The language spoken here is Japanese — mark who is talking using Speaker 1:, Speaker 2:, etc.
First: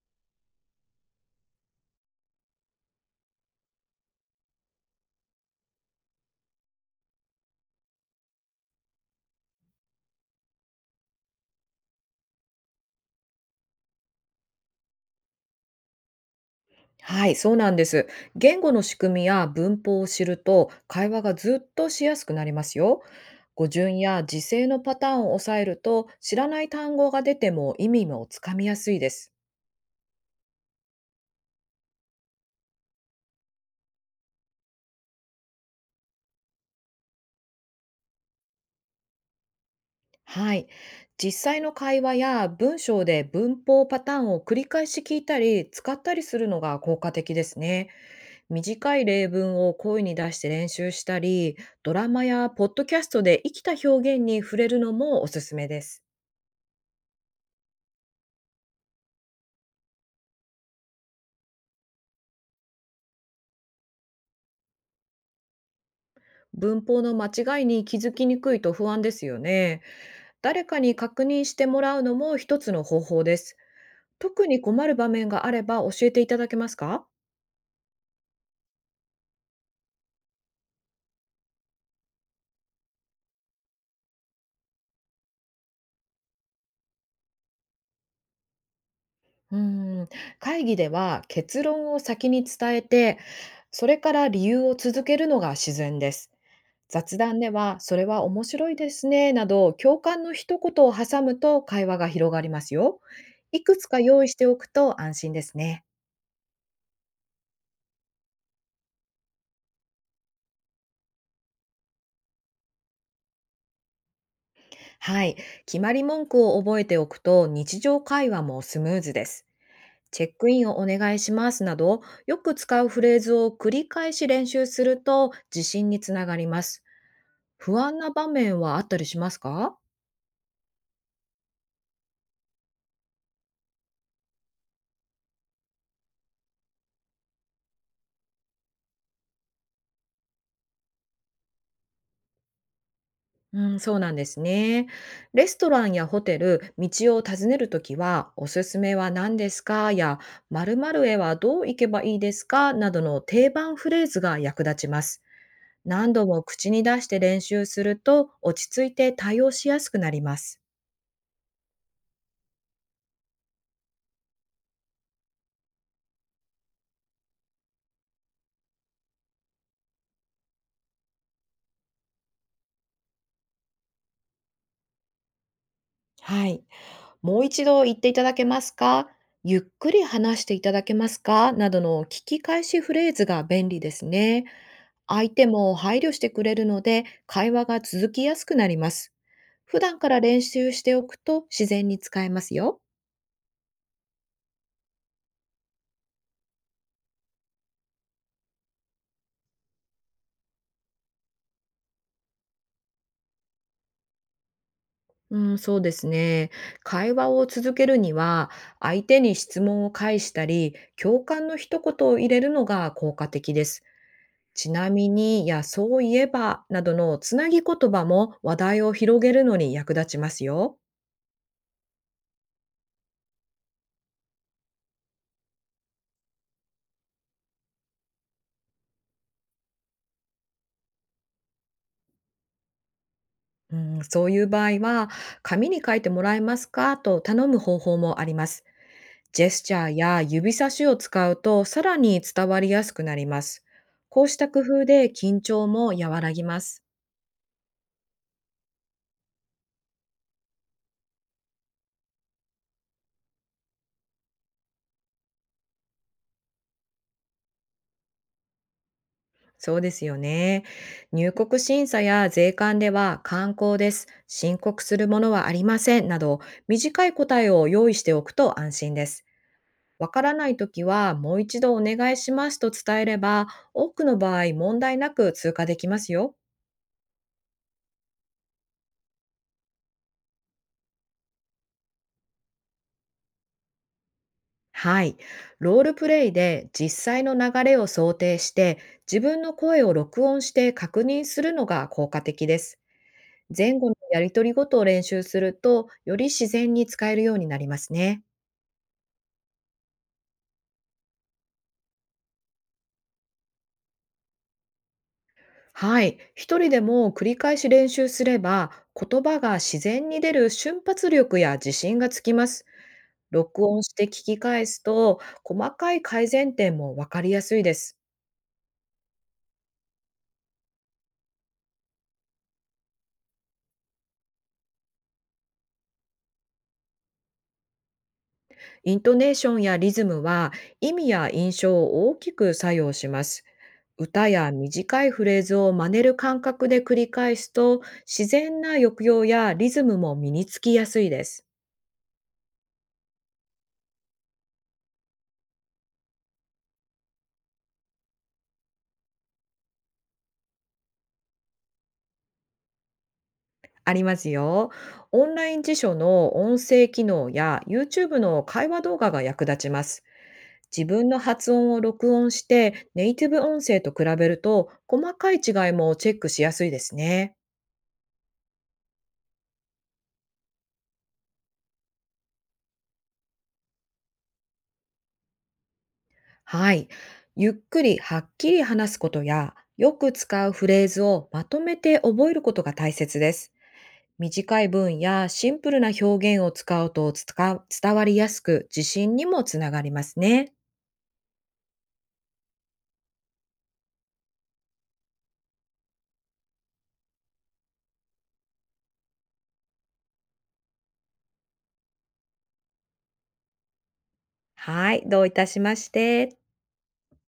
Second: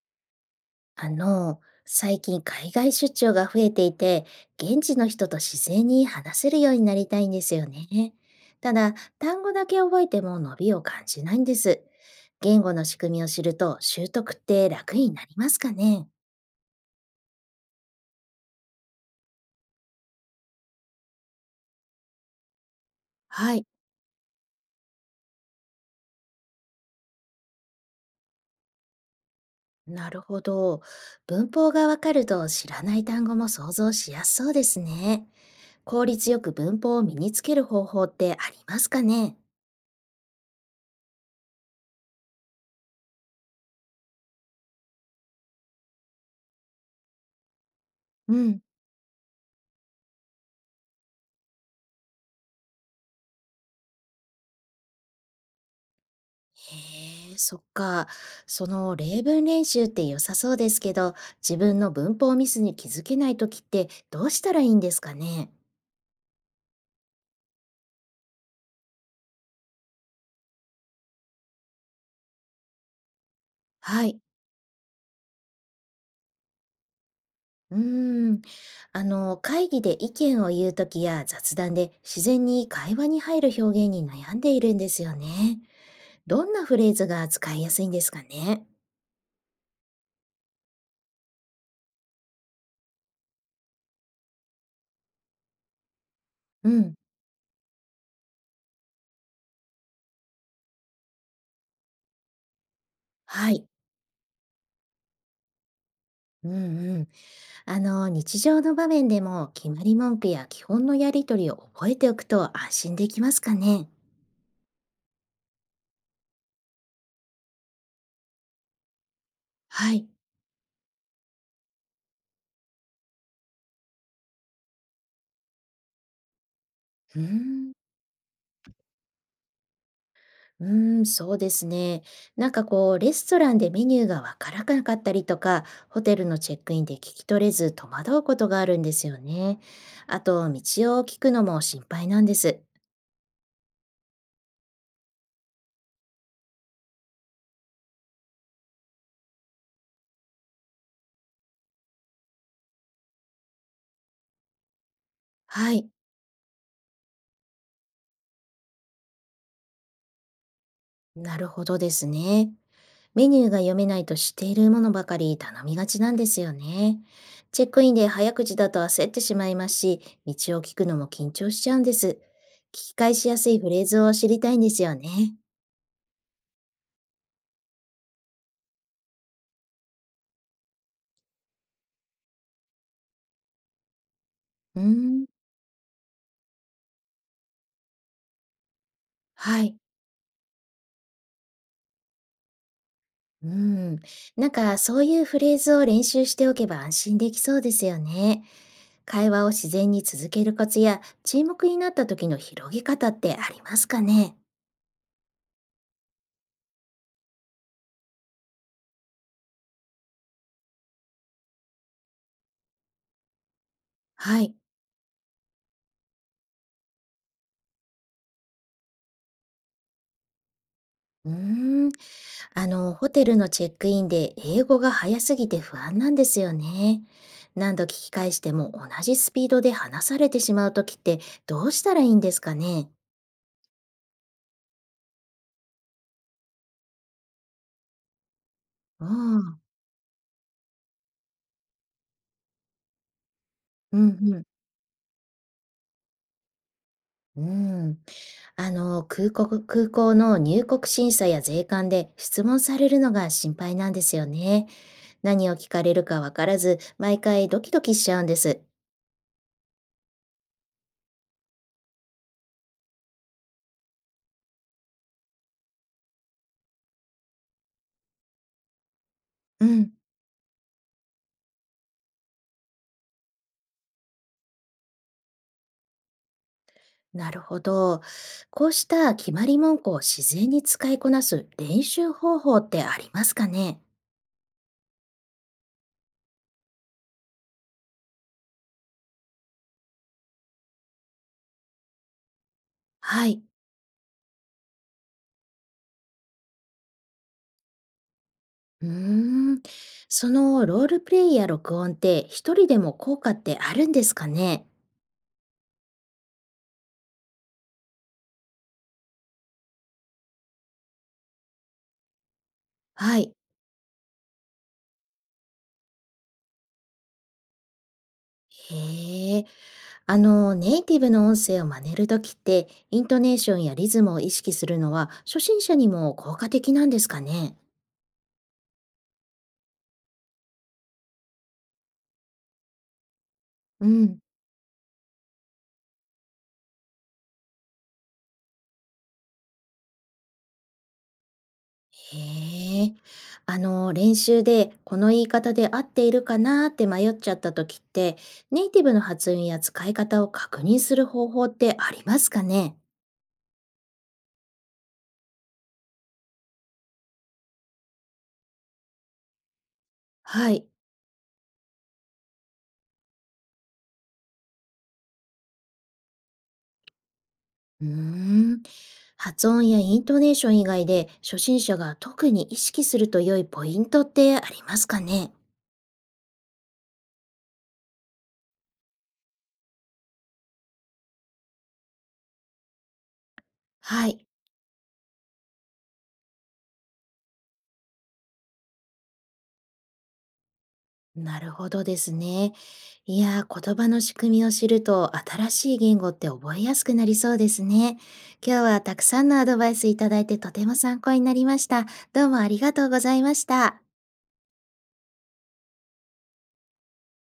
Speaker 1: 最近海外出張が増えていて、現地の人と自然に話せるようになりたいんですよね。ただ、単語だけ覚えても伸びを感じないんです。言語の仕組みを知ると習得って楽になりますかね？
Speaker 2: はい、そうなんです。言語の仕組みや文法を知ると、会話がずっとしやすくなりますよ。
Speaker 1: はい。
Speaker 2: 語順や時制のパターンを抑えると、知らない単語が出ても意味もつかみやすいです。
Speaker 1: なるほど。文法がわかると知らない単語も想像しやすそうですね。効率よく文法を身につける方法ってありますかね？
Speaker 2: はい。実際の会話や文章で文法パターンを繰り返し聞いたり、使ったりするのが効果的ですね。
Speaker 1: うん。
Speaker 2: 短い例文を声に出して練習したり、ドラマやポッドキャストで生きた表現に触れるのもおすすめです。
Speaker 1: へえ、そっか。その例文練習って良さそうですけど、自分の文法ミスに気づけないときってどうしたらいいんですかね。
Speaker 2: 文法の間違いに気づきにくいと不安ですよね。誰かに確認してもらうのも一つの方法です。
Speaker 1: はい。
Speaker 2: 特に困る場面があれば教えていただけますか？
Speaker 1: うーん。会議で意見を言うときや雑談で自然に会話に入る表現に悩んでいるんですよね。どんなフレーズが使いやすいんですかね。
Speaker 2: うーん、会議では結論を先に伝えて、それから理由を続けるのが自然です。
Speaker 1: うん。
Speaker 2: 雑談では、それは面白いですね、など共感の一言を挟むと会話が広がりますよ。
Speaker 1: は
Speaker 2: い
Speaker 1: い。
Speaker 2: くつか用意しておくと安心ですね。
Speaker 1: うんうん。日常の場面でも決まり文句や基本のやりとりを覚えておくと安心できますかね。
Speaker 2: はい。決まり文句を覚えておくと日常会話もスムーズです。
Speaker 1: はい。
Speaker 2: チェックインをお願いしますなど、よく使うフレーズを繰り返し練習すると自信につながります。
Speaker 1: うーん、
Speaker 2: 不安な場面はあったりしますか？
Speaker 1: うーん、そうですね。なんかこう、レストランでメニューがわからなかったりとか、ホテルのチェックインで聞き取れず戸惑うことがあるんですよね。あと、道を聞くのも心配なんです。
Speaker 2: うん、そうなんですね。レストランやホテル、道を尋ねるときは、おすすめは何ですかや、〇〇へはどう行けばいいですかなどの定番フレーズが役立ちます。
Speaker 1: はい、
Speaker 2: 何度も口に出して練習すると、落ち着いて対応しやすくなります。
Speaker 1: なるほどですね。メニューが読めないと知っているものばかり頼みがちなんですよね。チェックインで早口だと焦ってしまいますし、道を聞くのも緊張しちゃうんです。聞き返しやすいフレーズを知りたいんですよね。
Speaker 2: はい。もう一度言っていただけますか、ゆっくり話していただけますかなどの聞き返しフレーズが便利ですね。
Speaker 1: うーん、
Speaker 2: 相手も配慮してくれるので、会話が続きやすくなります。
Speaker 1: はい。
Speaker 2: 普段から練習しておくと自然に使えますよ。
Speaker 1: うーん、なんかそういうフレーズを練習しておけば安心できそうですよね。会話を自然に続けるコツや沈黙になった時の広げ方ってありますかね？
Speaker 2: うん、そうですね。会話を続けるには、相手に質問を返したり、共感の一言を入れるのが効果的です。
Speaker 1: はい。
Speaker 2: ちなみに、いや、そういえば、などのつなぎ言葉も話題を広げるのに役立ちますよ。
Speaker 1: うーん、ホテルのチェックインで英語が早すぎて不安なんですよね。何度聞き返しても同じスピードで話されてしまう時ってどうしたらいいんですかね？
Speaker 2: うん、そういう場合は、紙に書いてもらえますかと頼む方法もあります。
Speaker 1: うん、う
Speaker 2: ジェス
Speaker 1: ん、
Speaker 2: チャーや指差しを使うと、さらに伝わりやすくなります。
Speaker 1: う
Speaker 2: こうし
Speaker 1: ん、
Speaker 2: た工夫で緊張も和らぎます。
Speaker 1: うん。あの、空港の入国審査や税関で質問されるのが心配なんですよね。何を聞かれるかわからず、毎回ドキドキしちゃうんです。
Speaker 2: そうですよね。入国審査や税関では観光です。申告するものはありません。など、短い答えを用意しておくと安心です。
Speaker 1: うん、
Speaker 2: わからないときは、もう一度お願いしますと伝えれば、多くの場合問題なく通過できますよ。
Speaker 1: なるほど。こうした決まり文句を自然に使いこなす練習方法ってありますかね？
Speaker 2: はい。ロールプレイで実際の流れを想定して、自分の声を録音して確認するのが効果的です。
Speaker 1: はい。
Speaker 2: 前後のやりとりごとを練習すると、より自然に使えるようになりますね。
Speaker 1: うーん。そのロールプレイや録音って一人でも効果ってあるんですかね？
Speaker 2: はい。一人でも繰り返し練習すれば、言葉が自然に出る瞬発力や自信がつきます。
Speaker 1: はい。
Speaker 2: 録音して聞き返すと、細かい改善点もわかりやすいです。
Speaker 1: へえ。ネイティブの音声を真似るときって、イントネーションやリズムを意識するのは、初心者にも効果的なんですかね？
Speaker 2: イントネーションやリズムは意味や印象を大きく作用します。
Speaker 1: うん、
Speaker 2: 歌や短いフレーズを真似る感覚で繰り返すと、自然な抑揚やリズムも身につきやすいです。
Speaker 1: へえ。練習で、この言い方で合っているかなって迷っちゃったときって、ネイティブの発音や使い方を確認する方法ってありますかね？
Speaker 2: ありますよ。オンライン辞書の音声機能や YouTube の会話動画が役立ちます。
Speaker 1: はい。
Speaker 2: 自分の発音を録音して、ネイティブ音声と比べると、細かい違いもチェックしやすいですね。
Speaker 1: うーん。発音やイントネーション以外で、初心者が特に意識すると良いポイントってありますかね？
Speaker 2: はい。ゆっくりはっきり話すことや、よく使うフレーズをまとめて覚えることが大切です。
Speaker 1: はい。
Speaker 2: 短い文やシンプルな表現を使うと伝わりやすく、自信にもつながりますね。
Speaker 1: なるほどですね。いやー、言葉の仕組みを知ると新しい言語って覚えやすくなりそうですね。今日はたくさんのアドバイスいただいてとても参考になりました。どうもありがとうございました。
Speaker 2: はい。どういたしまして。